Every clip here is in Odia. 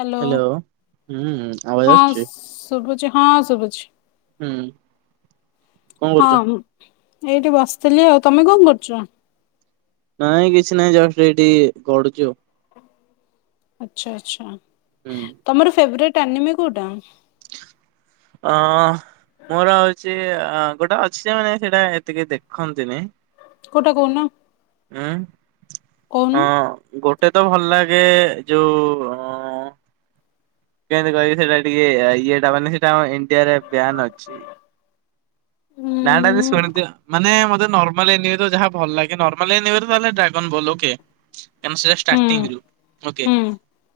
ହ୍ୟାଲୋ ହୁଁ ଆବାଜ ହଁ ଆସୁଛି ଶୁଭୁଛି। ହଁ ଶୁଭୁଛି ହୁଁ କଣ କରୁଛ? ହଁ ଏଇଠି ବସିଥିଲି, ଆଉ ତମେ କଣ କରୁଛ? ନାଇଁ କିଛି ନାଇଁ ଜଷ୍ଟ ଏଇଠି ଗଡୁଚି ଆଉ। ଆଛା ଆଛା ହୁଁ। [inaudible] ତମର ଫେବ୍ରେଡ଼୍ ଟାନମେ କୋଉଟା? ଅ ମୋର ହୋଉଚି ଅ ଗୋଟେ ଅଛି ଯେ ମାନେ ସେଟା ଏତେ କେହି ଦେଖନ୍ତିନି। କୋଉଟା କୋହୁନ? ହୁଁ ହଁ ଗୋ ଗୋଟେ ତ ଭଲ ଲାଗେ ଯୋଉ ଅ [inaudible] କେମତି କହିବି ସେଇଟା ଟିକେ ଇଏଟା ମାନେ ସେଟା ଇଣ୍ଡିଆରେ ବ୍ୟାନ ଅଛି। ଉଁ ନା ଟା ବି ଶୁଣି ଥିବେ ମାନେ ମତ ନର୍ମାଲ ଏନିବେ ଯାହା ଭଲ ଲାଗେ ନର୍ମାଲନ ଏନିବେ ହେଲେ ଡ୍ରାଗନ୍ ଭଲ ଓକେ। ମାମ୍ ସେଟା ହୁଁ ଷ୍ଟାର୍ଟିଙ୍ଗ ରୁ ଓକେ ହୁଁ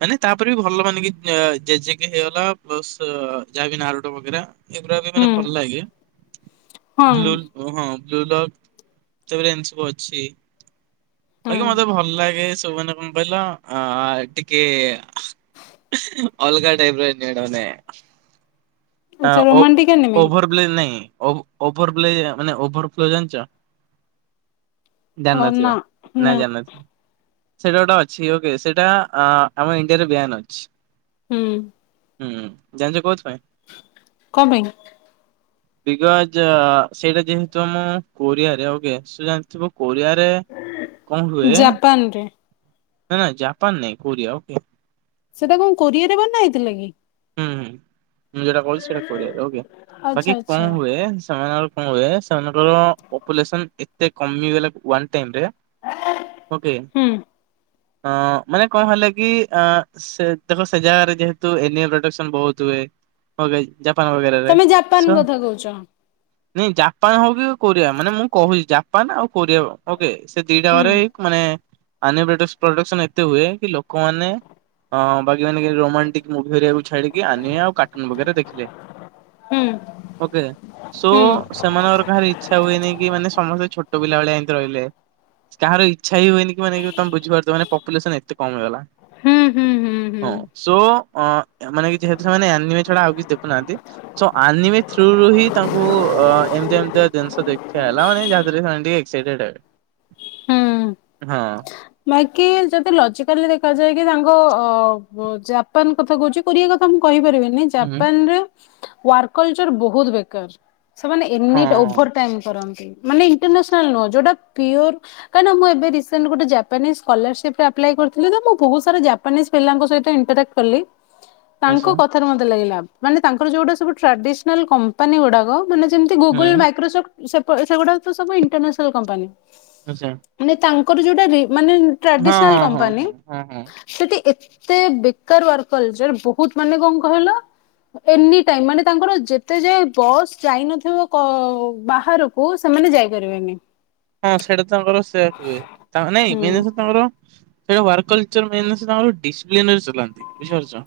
ମାନେ ତାପରେ ବି ଭଲ ମାନେ କି ଜେଜେକେ ହେଇଗଲା ପ୍ଲସ୍ ଯାହାବି ନାରଟ ପକେଇରା। ଏଗୁଡା ବି ମାନେ ହୁଁ। ଭଲ ଲାଗେ। ହଁ [unintelligible] ହଁ ବ୍ଲ ଲକ୍ ତବେରେ ଏନ୍ ସବୁ ଅଛି। ବାକି ହଁ ମତେ ଭଲ ଲାଗେ ତମେ ମାନେ କଣ କହିଲ ଆ ଟିକେ ଅଲଗା ଟାଇପ୍ ର ଏନଜୟ ମେଣ୍ଟ ଅ ଆଚ୍ଛା ଓ ରୋମାଣ୍ଟିକ ଆନିମି ଓଭର ବ୍ଲେ ନାହିଁ। [unintelligible] ଓଭର୍ ପ୍ଲେ ମାନେ ଓଭର ପ୍ଲେ ଜଣିଚ। କରନା ନା। ସେଇଟା ଗୋଟା ଅଛି ଓକେ, ସେଇଟା ଆମ ଇଣ୍ଡିଆରେ ବିୟାନ ଅଛି। ହୁଁ ହୁଁ ଜାଣିଛ କୋହୁଥିପାଇଁ? କଣ ପାଇଁ? ବିଗଜ [unintelligible] ସେଇଟା ଯେହେତୁ ଆମ କୋରିଆରେ [unintelligible] ଜାଣିଥିବ। କୋରିଆରେ କଣ ହୁଏ। ଜାପାନରେ ନା ନା ଜାପାନ ନାଇଁ କୋରିଆ ଓକେ। ସେଟା କଣ କୋରିଆରେ ବନା ହେଇଥିଲା କି- ହୁଁ ହୁଁ। ମୁଁ ଯୋଉଟା କହୁଚି, ସେଇଟା କରିବା ଓକେ ଆଚ୍ଛା ବାକି କଣ ଆଚ୍ଛା ହୁଏ ସେମାନେ କଣ ହୁଏ ସେମାନଙ୍କର ପପୁଲେସନ୍ ଏତେ କମିଗଲା ୱାନ୍ ଟାଇମ ରେ ଓକେ। ହୁଁ ଅଁ ମାନେ କଣ ହେଲା କି ଅ ସେ ଦେଖ ସେ ଜାଗାରେ ଯେହେତୁ ଏନବ୍ଲ ଇମଫେକ୍ସନ ବହୁତ୍ ହୁଏ [unintelligible] ତମେ ଜାପାନ୍ କଥା କହୁଚ। ହୁଁ ଜାପାନ୍ ହଉ କି କୋରିଆ ମାନେ ମୁଁ କହୁଛି ଜାପାନ୍ ଆଉ କୋରିଆ ରେ ସେ ଦିଟା ହୁଁ ଘରେ ମାନେ- ଆନିବେଟେସ୍ ପ୍ରଡ଼କ୍ସନ ଏତେ ହୁଏ କି ଲୋକମାନେ ଅ ବାକି ମାନେ ରୋମାଣ୍ଟିକ ମୁଭିରେ ଛାଡି଼କି, ଆନିଆ ଆଉ କାର୍ଟୁନ୍ ବଗେରା ଦେଖିଲେ। ହୁଁ ଓକେ। ସୋ ହୁଁ। ସେମାନଙ୍କର କାହାରି ଇଚ୍ଛା ହୁଏନେଇଁ କି ମାନେ ସମସ୍ତେ ଛୋଟ ଛୋଟ ପିଲା ଭଳିଆ ଏମତି ରହିଲେ, କାହାର ଇ ଚ୍ଛା ହି ହୁଏନି କି ମାନେ କି ତମେ ବୁଝପାରୁଥିବ ମାନେ ପପ୍ ପପୁଲେସନ୍ ଏତେ କମ୍ ହେଇଗଲା। ହୁଁ ହୁଁ ହୁଁ ହୁଁ ହଁ। ସୋ ଅଁ ତାମାନେ କିଛି ହେତ୍ ସମୟ ନାହିଁ, ଆନିମା ଛଡ଼ା ଆଉ କିଛି ଦେଖୁନାହାଁନ୍ତି। ସୋ ଆନିମି ଥ୍ରୋରୁ ହିଁ ତାଙ୍କୁ ଏମତିଆ ଏମତିଆ ଜିନିଷ ଦେଖି ଇଚ୍ଛା ହେଲା, ମାନେ ଯାହାଦ୍ୱାରା ସେମାନେ ଟିକେ ସେଇଟା ହୁଁ। [unintelligible] ହଁ। ବାକି ଯଦି ଲଜିକାଲି ଦେଖାଯାଏ କି, ତାଙ୍କ ଅ-ଅ ପ ଜାପାନ କଥା କହୁଛି, କୋରିଆ କଥା ମୁଁ କହିପାରିବି ବିନି, ହୁଁ ଜାପାନରେ ୱାର୍କଲଚର୍ ବହୁତ୍ ବେକାର। ସେମାନେ ଏନିଟ୍ ହଁ ଓଭର ଟାଇମ୍ କରନ୍ତି। ମାନେ ଇଣ୍ଟରନେସନାଲ ନୁହଁ, ଯୋଉଟା ପିଓର। କାରଣ ମୁଁ ଏବେ ରିସେଣ୍ଟ୍ ଗୋଟେ ଜାପ୍ ଜାପାନରେ ସ୍କଲାରସିପଟା ଆପ୍ଲାଏ କରିଥିଲି ତ, ମୁଁ ବହୁତ ସାରା ଜାପାନିଜ୍ ପିଲାଙ୍କ ସହିତ ଇଣ୍ଟରାକ୍ଟ କଲି ଆଛା ତାଙ୍କ କଥାରୁ ମତେ ଲାଗିଲା ମାନେ ତାଙ୍କର ଯୋଉଟା ସବୁ ଟ୍ରାଡି଼ସନାଲ୍ କମ୍ପାନୀ ଗୁଡ଼ାକ ମାନେ ଯେମିତି ଗୁଗଲ୍ ହୁଁ ମାଇକ୍ରୋସଫ୍ଟ୍ ସେପ ସେ ସେଗୁଡ଼ାକ ତ ସବୁ ଇଣ୍ଟରନ୍ୟାସନାଲ୍ କମ୍ପାନୀ। ଆଚ୍ଛା। ଙ୍କର ଯୋଉଟା ରି ମାନେ ଟ୍ରାଡିସନାଲ କମ୍ପାନୀ ହଁ। ହଁ ହଁ ସେଠି ଏତ ଏତେ ବେକାର ୱାର୍କଲଚର ବହୁତ ମାନେ କଣ କହିଲ ଏନି ଟାଇମ୍ ମାନେ ତାଙ୍କର ଯେତେ ଯାଏ ବସ୍ ଯାଇନଥିବ କ ବାହାରକୁ ସେମାନେ ଯାଇପାରିବେନି। ହଁ ସେଇଟା ତାଙ୍କର ସେୟା ହୁଏ ତା ନାଇଁ ହୁଁ ମେନ୍ ସେ ତାଙ୍କର ସେ ୱାର୍କ କଲ୍ଚର ମେନ୍ସ ତାଙ୍କର ଡିସ୍ପଲିନ ସେରା ବୁଝିପାରୁଛ୍।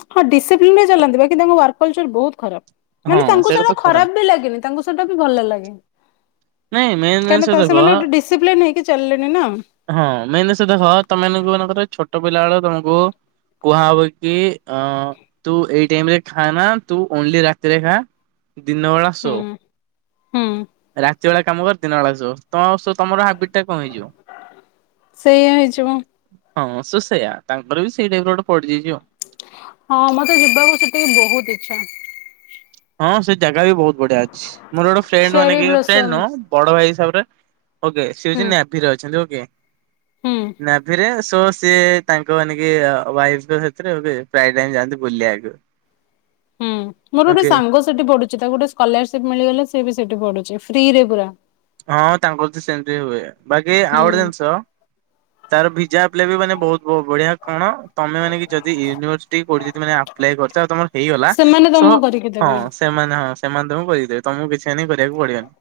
ପିନ୍ର ରେ ଚାଲନ୍ତୁ। ବାକି କିନ୍ତୁ ତାଙ୍କ ୱାର୍କ କଲଚର ବହୁତ ଖରାପ। ମାନେ ତାଙ୍କୁ ସେଇଟା ଖରାପ ବି ଲାଗେନି। ତାଙ୍କୁ ସେଟା ବି ଭଲ ଲାଗେ। ନାଇଁ ମେନ୍ କାହିଁକିନା ଜିନିଷ ତା ଦେଖ। ସେମାନେ ଗୋଟେ ଡିସିପ୍ଲିନ ହେଇକି ଚାଲିଲେଣି ନା ହୁଁ ହଁ ମେନ୍ ଜିନିଷ ଦେଖ। ତମମାନଙ୍କୁ ମାନଙ୍କର ଛୋଟ ପିଲା ବେଳ ତମକୁ କୁହା ହବ କି ଅଁ ତୁ ଏଇ ଟାଇମ୍ରେ ଖା ନା। ତୁ ଓନ୍ଲି ରାତିରେ ଖା। ଦିନବେଳା ଶୋ ହୁଁ ରା ରାତିବେଳା କାମ କର ଦିନବେଳା ଶୋ। କଣହବସ ତମର ହାବିଟ ଟା କଣ କମିଯିବ। ସେଇଆ ହେଇଯିବ ହଁ ସୁସେୟା ତାଙ୍କର ବି ସେଇଟାଇପରେ ଗୋଟେ ପଡିଯାଇଚି। ହଁ ମତେ ଯିବାକୁ ସେଠିକି ବହୁତ ଇଛା। ହଁ ସେଇ ଯା ଗାବି ବହୁତ ବଢିଆ ଅଛି। ମୋର ଗୋଟେ ଫ୍ରେଣ୍ଡ ମାନେ ଚେରି ଫ୍ରେଣ୍ଡ ବ୍ଲୋସମ ନୁହଁ ବଡ ଭାଇ ହିସାବରେ ହବେ। ଓକେ ସିଏ ହଉଛି ହୁଁ ନାଭିରେ ଅଛନ୍ତି। ଓ ଆଜ୍ଞା। ହୁଁ ନା ଫେରିବନା ତ ସିଏ ତାଙ୍କ ମାନେକ ୱାଇଫ୍ତ ତ ପ୍ରାୟ ଟାଇ ଯାଆନ୍ତି। ବୁଲିବାକୁ। ହୁଁ ମୋର ଗୋଟେ ଓକେ ସାଙ୍ଗ ସେ ସେଠି ପଢୁଛି। ତାକୁ ଗୋଟେ ସ୍କଲାରସିପ ମିଳିଗଲେ ସେ ବି ସେଠି ପଢୁଛି ଫ୍ରି ରେ ପୁରା। ହଁ ତାଙ୍କର ତ ସେମିତି ହୁଏ ବାକି ଆଉ ହୁଁ ଗୋଟେ ଜିନିଷ। ତାର ଭିଜାଗ୍ ପିଲେ ବି ମାନେ ବହୁତ୍। ବଢିଆ କଣ ତମେ ମାନେ କି ଯଦି ୟୁନିଭର୍ସିଟି କୋଠି ଯଦି ମାନେ ଆପ୍ଲାଏ କରିଛ ଆଉ ତମର ହେଇଗଲା। ସେମାନେ ସ ତ ତମକୁ କରିକି ଦେବେ। ହଁ ସେମାନେ ହଁ ସେମାନେ ତମକୁ କରିକିଦେବେ। ତମକୁ କିଛି ଏନେ କରିବାକୁ ପଡିବନି।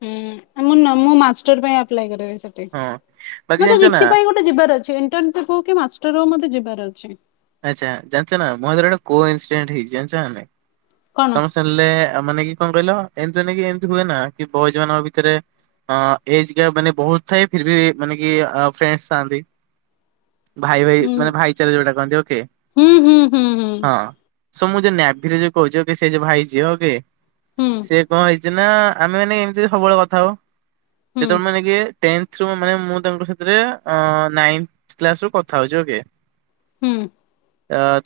ହୁଁ ମୁଁ ମୁଁ ନା ମାଷ୍ଟର ପାଇଁ ଆପ୍ଲାଇ କରିବି। ହଁ ବାକି ମତେ ଜାଣିଛ ନା କିଛି ପାଇଁ ଗୋଟେ ଯିବାର ଅଛି। ଇଣ୍ଟନ୍ସିପ୍ ହଉ କି ମାଷ୍ଟର ହଉ ମତେ ଯିବାର ଅଛି। ଅ। ଆଚ୍ଛା ଜାଣିଛ ନା। ମୋ ହାତରେ ଗୋଟେ ବୋ ଇନ୍ଡେଣ୍ଟ ହେଇଛି ଜାଣିଛନା ନାହିଁ। କଣ ତମେ ସେଣିଲେ ମାନେ କି କଣ କହିଲ। ଏମତିକ ଏମତି ହୁଏ ନା କି ବୟଜ୍ ମାନଙ୍କ ଭିତରେ ଏଜ ମାନେ ବହୁତ ଥାଏ ଫ ବି ମାନେ କି ଫ୍ରେଣ୍ଡ ଥାଆନ୍ତି ଭାଇ ଭାଇ ଉଁ ମାନେ ଭାଇଚାର ଯୋଉଟା କହନ୍ତି ଓକେ ହୁଁ ହୁଁ ହୁଁ ହୁଁ ହଁ ସ ମୁଁ ଯୋ [unintelligible] ବ୍ିରେ ଯୋ କହୁଛଛି ସେ ଯେ ଭାଇ ଝିହ କି ହୁଁ ସେ କଣ ହେଇଛି ନା ଆମେ ମାନେ ଏମିତି ସବୁବେଳେ କଥା ହଉ ହୁଁ ଯେତେବେଳେ ମାନେ କିଏ ଟେନ୍ଥ୍ ରୁ ମାନେ ମୁଁ ତାଙ୍କ ସାଥିରେ ନାଇନ୍ଥ୍ କ୍ଲାସ୍‌ରୁ କଥା ହେଉଚି ଓକେ। ହୁଁ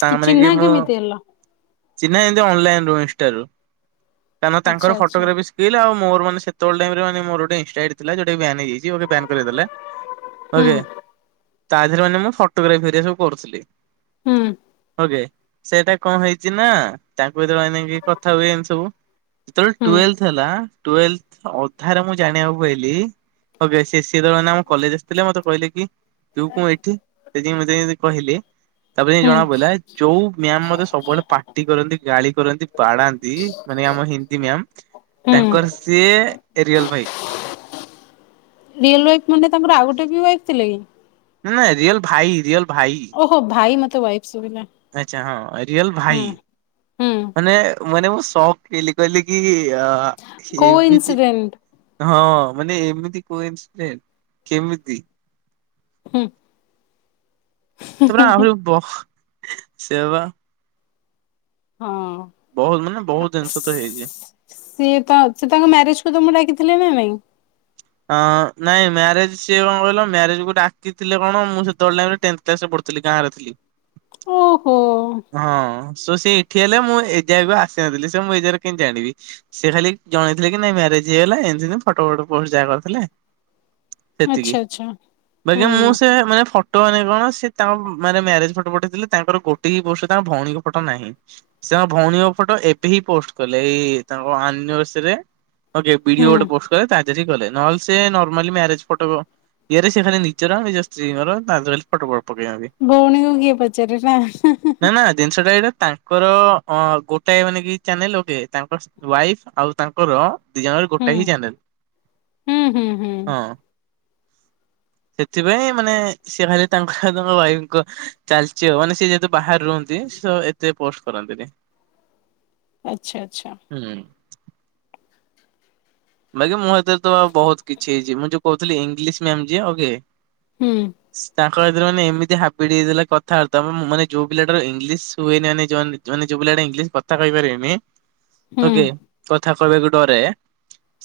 ତାଙ୍କ କି ମାନେ ଚିହ୍ନା ମୁଁ କେମିତି ହେଲା? ଚିହ୍ନା ଏମିତି ଅନଲାଇନ୍ ନ ଇନଷ୍ଟା ରୁ କାରଣ ଆଚ୍ଛା ତାଙ୍କର ଆଚ୍ଛା ଫଟୋଗ୍ରାଫି ସ୍କିଲ୍ ଆଉ ମୋର ମାନେ ସେତେବେଳ ଟାଇମ୍ ରେ ମାନେ ମୋର ଗୋଟେ ଇନ୍‌ଷ୍ଟା ଆଇଡି ଥିଲା ଯୋଉଟାକି ବ୍ୟାନ ହେଇଯାଇଚି ଓକେ ବ୍ୟାନ କରେଇ ଦେଲେ ହୁଁ ଓକେ। ତା ଦେହରେ ମାନେ ମୁଁ ଫଟୋଗ୍ରାଫିରେ ସବୁ କରୁଥିଲି। ହୁଁ। ଓକେ ସେଇଟା କଣ ହେଇଚି ନା ତା ମୁଁ ଯୋଉ ଦୈନିକି କଥା ହୁଏ ଏନ୍ତି ସବୁ ଯେତେବେଳେ ହୁଁ। ଟ୍ୱେଲ୍ଥ୍ ହେଲା ଟ୍ୱେଲ୍ଥ୍ ଅଧାରେ ମୁଁ ଜାଣିବାକୁ ପାଇଲି ଓକେ ସେ ସେ ଦଳ ମାନେ ଆମ କଲେଜ ଆସିଥିଲେ ମତେ କହିଲେ କି ତୁ କଣ ଏଠି ସେ ଯେମିତି ମୋତେ ଏମିତି କହିଲେ ତାପରେ ଯାଇଁ ହୁଁ ଜଣା ପଡିଲା ଯୋଉ ମ୍ୟାମ୍ ମୋତେ ସବୁବେଳେ ପାଟି କରନ୍ତି ଗାଳି କରନ୍ତି ବାଡାନ୍ତି ମାନେ ଆମ ହିନ୍ଦୀ ମ୍ୟାାମ ହୁଁ ତାଙ୍କର ସିଏ ରିଏଲ ଭାଇ ଥିଲେକି? ନା ନା ରିଅଲ ଭାଇ ରିଅଲ ଭାଇ ଓହୋ ଭାଇ ମତେ ତ ୱାଇଫ ଶୁଭିଲା। ଆଚ୍ଛା ହଁ ରିୟଲ ହୁଁ ଭାଇ ହୁଁ ମାନେ ମାନେ ମୁଁ ଶକ୍ ହେଲିି କହିଲି କି ଆ କୋ ସିଏ ଏମିତି ଇନସିଡେଣ୍ଟ ହଁ। ମାନେ ଏମିତି କୋଇନ୍ସିଡେଣ୍ଟ୍, କେମିତି? ହୁଁ। ତାପରେ ଆହୁରି ବ ସେୟା ବା ହଁ ମାନେ ଆ ବହୁତ ଜିନିଷ ତ ହେଇଛି। ସି ସିଏ ତାଙ୍କ ସିଏ ତାଙ୍କ ମ୍ୟାରେଜ କୁ ତମକୁ ଡାକିଥିଲ ନା ନାଇଁ? ଅଁ ନାଇଁ ମ୍ୟାରେଜ ସିଏ କଣ କହିଲ, ମ୍ୟାରେଜକୁ ଡାକିଥିଲେ କଣ? ମୁଁ ସେତେବେଳ ଟାଇମ୍ ରେ ଟେନ୍ଥ କ୍ଲାସରେ ପଢୁଥିଲି, ଗାଁରେ ଥିଲି। ଓହୋ ହଁ। ସୋ ସିଏ ଇଠି ହେଲେ ମୁଁ ଏ ଜାଗାକୁ ଆସି ନଥିଲି, ସୋ ମୁଁ ଏ ଜାଗାରେ କେନ୍ତି ଜାଣିବି। ସେ ଖାଲି ଜଣେଇଥିଲେ କି ନାଇଁ ମ୍ୟାରେଜ ହେଇଗଲା, ଏନ୍ତି ନୁହଁ ଫଟୋ ପଟୋ ପୋଷ୍ଟ ଯା କରିଥିଲେ ସେତିକି। ଆଚ୍ଛା ଆଚ୍ଛା ବାକି ହୁଁ ମୁଁ ସେ ମାନେ ଫଟ ଫଟୋ ମାନେ କଣ, ସିଏ ତାଙ୍କ ମାନେ ମ୍ୟାରେଜ ଫଟୋ ପଠେଇଥିଲେ ତାଙ୍କର ଗୋଟେ ହି ପୋଷ୍ଟରେ ତାଙ୍କ ଭଉଣୀଙ୍କ ଫଟୋ ନାହିଁ। ସେ ତାଙ୍କ ଭଉଣୀଙ୍କ ଫଟୋ ଏବେ ହିଁ ପୋଷ୍ଟ କଲେ, ଏଇ ତାଙ୍କ ଆନିଭର୍ଶାରିରେ ଆଉ ଯେ ବିଡିଓ ହୁଁ। ଗୋଟେ ପୋଷ୍ଟ କଲେ ତାରି ଠିକ୍ କଲେ। ନହେଲେ ସିଏ ନର୍ମାଲି ମ୍ୟାରେଜ୍ ଫଟୋ ଇଏରେ ସିଏ ଖାଲି ନିଜର ଆଉ ନିଜ ସ୍ତ୍ରୀଙ୍କର ତାଦେହରେ ଖାଲି ଫଟୋ ଫଟୋ ପକେଇଥାନ୍ତି। ଭଉଣୀକୁ କିଏ ପଚାରେ ନା ନାଁ ନାଁ ଜିନଷ ସେଟା ଏଇଟା ତାଙ୍କର ଅ ଗୋଟାଏ ମାନେ କି ଚ୍ୟାନେଲ ଓକେ। ତାଙ୍କର ସ ୱାଇଫ ଆଉ ତାଙ୍କର ଦି ଜଣଙ୍କର ଗୋଟାଇ ହି ଚ୍ୟାନେଲ। ହୁଁ-ହୁଁ-ହୁଁ। ହଁ। ସେଥିପାଇଁ ମାନେ ସିଏ ଖାଲି ତାଙ୍କ ହ ତାଙ୍କ ଭାଇଙ୍କ ଚାଲଚି ଆଉ। ମାନେ ସିଏ ଯେହେତୁ ବାହାରେ ରୁହନ୍ତି, ସୋ ଏତେ ପୋଷ୍ଟ କରନ୍ତିନି। ଆଚ୍ଛା ଆଚ୍ଛା। ହୁଁ। ବାକି ମୁଁ ଏତେ ତ ଆଉ ବହୁତ କିଛି ହେଇଛି। ମୁଁ ଯୋଉ କହୁଥିଲି ଇଂଲିଶ ମ୍ୟାମ୍ ଯିଏ ଆଉ କିଏ? ହୁଁ। କହିଦେଲେ ମାନେ ଏମିତି ହାବିଡି ହେଇଗଲା କଥାବାର୍ତା ମ ମ ମାନେ ଯୋଉ ପିଲା ଟାର ଇଂଲିଶ ହୁଏନି ମାନେ ଯୋଉ ମାନେ ଯୋଉ ପିଲାଟା ଇଂଲିଶ କଥା କହି ପାରେନି ହୁଁ ଓକେ କ ଥା କହିବାକୁ ଡରେ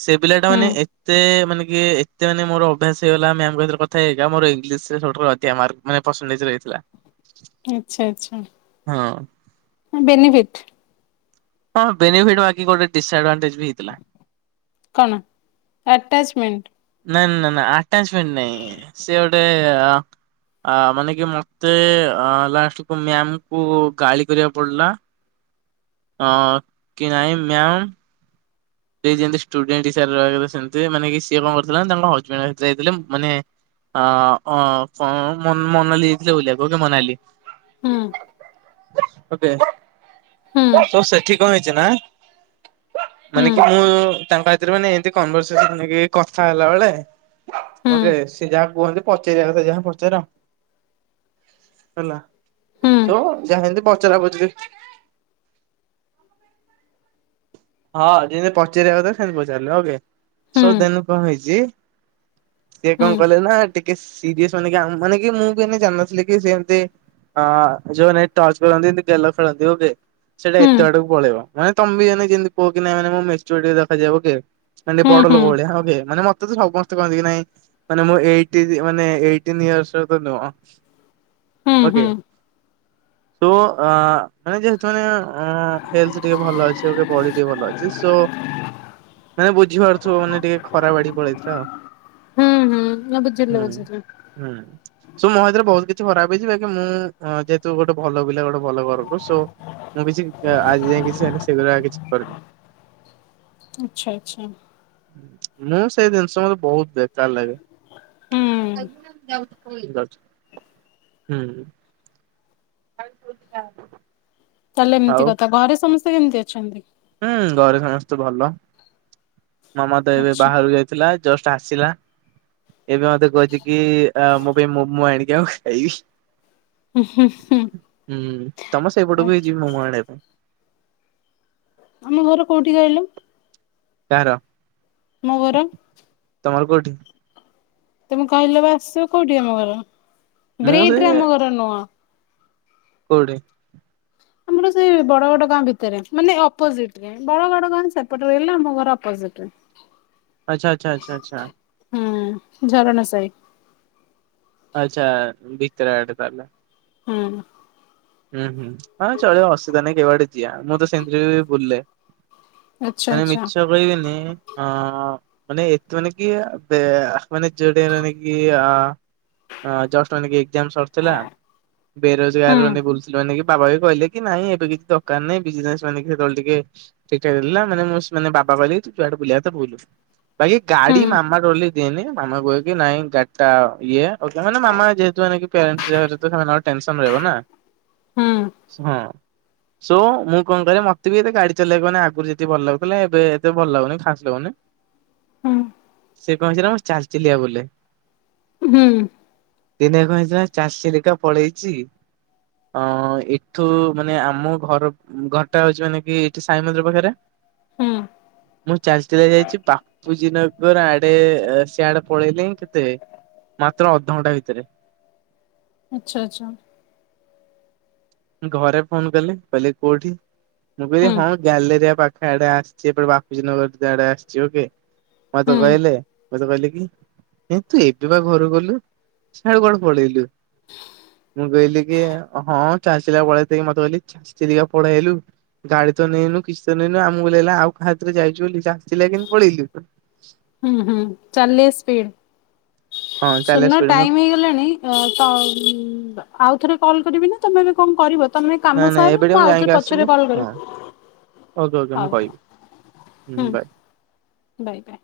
ସେ ପିଲା ଟା ହୁଁ ମାନେ ଏତେ ମାନେ କି ଏତେ ମାନେ ମୋର ଅଭ୍ୟାସ ହେଇଗଲା ମ୍ୟାମ ଙ୍କ ସାଥିରେ କଥା ହେଇ ହେଇ କା ମୋର ଇଂଲିଶ ରେ ସବୁଠୁ ଆଧିକା ମାର୍କ ମାନେ ପଡ଼ସେନ୍ଟଟେଜ ରହିଥିଲା। ଆଛା ଆଛା ହଁ। ବେନିଫିଟ ହଁ ବେନିଫିଟ ବାକି ଗୋଟେ ଡିସାଡଣ୍ଟେଜ କଣ ଆଟାଚମେଣ୍ଟ ନାଇ ନା ନାଇଁ ଆଟଚମଣ୍ଟ ନାଇଁ ସେ ଗୋଟେ ଆ ଆ ମାନେ କି ମତେ ଆ ଲାଷ୍ଟ କୁ ମ୍ୟାମ ଙ୍କୁ ଗଳି କରିବାକୁ ପଡଲା ହଁ କି ନାହିଁ ମ୍ୟାାମ ସେ ଯେମିତି ସ୍ଟୁଡେଣ୍ଟ ହିସାବରେ ରହିବା କଥା ସେମିତି ମାନେ କି ସିଏ କଣ କରିଥିଲେ ତାଙ୍କ ହଜବେଣ୍ଡସାଥିରେ ଯାଇଥିଲେ ମ ମାନେ ଅଁ ଅଁ କଣ ମନ ମନାଲି ଯାଇଥିଲେ ବୁଲିବାକୁ ହୋଉ କି ମନାଲି। ହୁଁ। ଓକେ। ହୁଁ ତ ସେଠି କଣ ହେଛି ଛି ନା ମାନେ ହୁଁ। କି ମୁଁ ତାଙ୍କ ସାଥିରେ ମାନେ ଏମିତି କନଭରସେସନ ହେ କଥା ହେଲା ବେଳେ ହୁଁ ଓକେ ସେ ଯାହା କୁହନ୍ତି ପଚାରିବା କଥା ଯାହା ପଚାର ହେଲା ହୁଁ ସୋ ଯାହା ଯେମିତି ପଚରା ପଚିରି ହଁ ଯେମିତି ପଚାରିବା କଥା ସେମତି ପଚାରିଲେ ଓକେ ହୁଁ ସୋ ହୁଁ ଦେନ କଣ ହେଇଚି ସିଏ କଣ କଲେ ନା ଟିକେ ସିରିୟସ୍ ମାନେ ମାନେ କି ମୁଁ ବି ଜାନଥିଲି କି ସେମିତି ଅ ଯୋଉ ମାନେ ଟର୍ଚ କରନ୍ତି ଏମତି ଗେଲ ଖେଳନ୍ତି ଓକେ। ସେଇଟା ହୁଁ ଏତେ ଆଡକୁ ପଳେଇବ। ମାନେ ତମ ବି ଜାଣିନ ଯେମିତି କୁହ କି ନାଇଁ ମାନେ ମୋ ମାଚିରୁଟୀ ଦେଖା ଯାଏ ଓକେ। ମାନେ ହୁଁ ବଡ଼ ହୁଁ ଲୋକ ଭଳିଆ, ହଁ ବେ ମାନେ ମୋତେ ତତେ ସମସ୍ତେ କହନ୍ତି କି ନାଇଁ ମାନେ ମୁ ଏଇଟି ମାନେ ଏଇଟିନ ଇଅରସର ତ ନୁହ। ହୁଁ ଓକେ। ହୁଁ। ତୋ ମାନେ ଯେହେତୁ ମାନେ ହେଲଥଟିକେ ଭଲ ଅଛି ଆଉ ଟିକେ ବଢି ଟିକେ ଭଲ ଅଛି ସୋ ମାନେ ବୁଝିପାରୁଥିବ ମାନେ ଟିକେ ଖରାପ ଆଡି ପଳେଇଥିଲା ଆଉ, ହଁ ହଁ ବୁଝିଲ ବୁଝିଲି ସ ମୋ ଏଥିରେ ବହୁତ କିଛି ଖରାପ ହେଇଯିବ ଆ ମୁଁ ଯେହେତୁ ଗୋଟେ ଭଲ ପିଲା ଗୋଟେ ଭଲ ଘରୁ କୁ ସୋ ମୁଁ କିଛି ଆଜି ଯାଇ କିଛି ସେଗୁରା କିଛି କରିନି, ଆଚ୍ଛା ଆଚ୍ଛା, ମୁଁ ସେଇ ଜିନିଷ ବହୁତ ବେକାର ଲାଗେ, ହୁଁ ହୁଁ ଟା [unintelligible] ତାହେଲେ ଏମିତି କଥା ଘରେ ସମସ୍ତେ କେମିତି ଅଛନ୍ତି? ହୁଁ ଘରେ ସମସ୍ତେ ଭଲ। ମାମା ତ ଏବେ ଆଚ୍ଛା ବାହାରୁ ଯାଇଥିଲା ଜଷ୍ଟ ଆସିଲା, ଏବେ ମତେ କହିଛି କି ମୋ ପାଇଁ ମୋମୋ ଆଣି ଉ ଖାଇଇ ବି ହୁଁ ତମ ଆ ସେଇପଟକୁ ଯିବ ମୋ ମୋ ଆଣିବାକୁ, ଆମ ଘର କୋଉଠି କହିଲେ? କହାର? ମୋର ତମର କୋଉଠି? ତମେ କହିଲ ବା ଆସିବ କୋଉଠି ଆମ ଘର? ମୁଁ ସେ ବ୍ରିଦରେ ଆମ ଘର ନୁହଁ, କୋଉଠି? ଆମର ସେଇ ବଡ ବଡ ଗାଁ ଭିତରେ ମାନେ ଅପୋଜିଟ ରେ ବଡ ଗଡ ଗାଁ ସେପଟ ରହିଲା ଆମ ଘର ଅପୋଜିଟରେ, ଆଛା ଆଛା ଆଛା ଆଛା। ହୁଁ ଝରଣା ସାଇଡ୍, ଆଚ୍ଛା ଭିତରେ ଆଡେ ତାହାଲେ, ହୁଁ। ହୁଁ ହୁଁ ହଁ ଚଳିବ ଅସୁବିଧା ନାଇଁ କେଉଆଡେ ମୁଁ ତ ସେମତିରେ ବୁଲେ, ଆଚ୍ଛା ମାନେ ଆଚ୍ଛା ମିଛ କହିବେନି ଅ ମାନେ ଏତ ମାନେ କି ମାନେ ଯୋଉଟା ମାନେକି ଅ ଜଷ୍ଟ ଏଣିକି ଏଜ୍ଜାମ ସରିଥିଲା ହୁଁ। ବେରୋଜଗାର ହେଇକି ବୁଲ୍ ଏଣିକି ବାବା ବି କହିଲେ କି ନାଇଁ ଏବେ କିଛି ଦରକାର ନାହିଁ ବିଜନେସ ମାନେ ସେତେବେଳେ ଟିକେ ଠିକ ଠାକ୍ ହେଲା ମାନେ ମୁଁ ମାନେ ବାବା କହିଲି ତୁ ଯୁଆଡେ ବୁଲିବା କଥା ବୁଲ ବାକି ହୁଁ ଗାଡି ମାମା ଡରିଲେ ଦିଏନି ମାମା କୁହେ କି ନାଇଁ ଗାଡି ଟା ଇଏ ମାନେ ମାମା ଯେହେତୁ ମାନେ କି ପ୍ୟାରେଣ୍ଟସ ଯେହେତୁ ସେମାନଙ୍କର ଟେନ୍ସନ ରହିବ ନା ହୁଁ ହଁ। ସୋ ମୁଁ କଣ କରେ ମତେ ବି ଏତେ ଗାଡି ଚଲେଇବାକୁ ମାନେ ଆଗରୁ ଯେତିକି ଭଲ ଲାଗୁଥିଲା ଏବେ ହେତେ ଭଲ ଲାଗୁନି ଖାସ୍ ଲାଗୁନି ହୁଁ ସେ କଣ ହେଇଚି ନା ମୁଁ ଚାଲି ଚାଲିକା ବୁଲେ ହୁଁ ଦିନେ କଣ ହେଇଚି ନା ଚାଲି ଚାଲିକା ପଳେଇଛି ଅ ଏଠୁ ମାନେ ଆମ ଘର କୁ ଘରଟା ହଉଛି ମାନେ କି ସାଇ ମନ୍ଦିର ପାଖରେ। ହୁଁ। ମୁଁ ଚାଲି ଚାଲି ଯାଇଛି ବାପୁଜୀ ନଗର ଆଡେ ସିଆଡେ ପଳେଇଲେଇଁ କେତେ ମାତ୍ର ଅଧଘଣ୍ଟା ଭିତରେ। ଆଛା ଆଚ୍ଛା। ଘରେ ଫୋନ କଲି କହିଲେ କୋଉଠି ମୁଁ କହିଲି ହୁଁ ହଁ ଗ୍ୟା ଲେରିଆ ପାଖ ଆଡେ ଆସିଛି ଏପଟେ ବାପୁଜୀ ନଗର ଆଡେ ଆସିଛି ଓକେ ମତେ ହୁଁ। କହିଲେ ମତେ କହିଲେ କି ତୁ ଏବେ ବା ଘରୁ ଗଲୁ ସିଆଡେ କୁଆଡେ ପଳେଇଲୁ ମୁଁ କହିଲି କି ହଁ ଚାଲି ଚାଲିକା ପଳେଇକି ମତେ କହିଲେ ଚାଲି ଚାଲି କା ପଳେଇ ଆଇଲୁ ଗାଡି ତ ନେଇନୁ କିଛି ତ ନେଇନୁ ଆମକୁ ଲାଗିଲା ଆଉ କାହା ସାଥୀ ରେ ଯାଇଛୁ ବୋଲି ଚାଲି ଚାଲିକା କେମିତି ପଳେଇଲୁ। ହୁଁ ହୁଁ ଚାଲିଆ ସ୍ପିଡ଼। ହଁ ଚାଲ ଶୁଣୁନ ସ୍ପିଡ ମୁଁ ଟାଇମ ହେଇଗଲାଣି ତ ଆଉଥରେ କଲ୍ କରିବି ନା ତମେ ଏବେ କଣ କରିବ? ତମେ ନାଇଁ କାମ ନାଇଁ ସାର ଏବେ ଟିକେ ମୁଁ ଯାଇଁକି ଆଉଥରେ ଆସିଲେ ପଛରେ କଲ୍ ହଁ କରିବି ଓକେ ଓକେ ମୁଁ ହଉ ହଉ କହିବି ହୁଁ ବାଏ। Bye bye.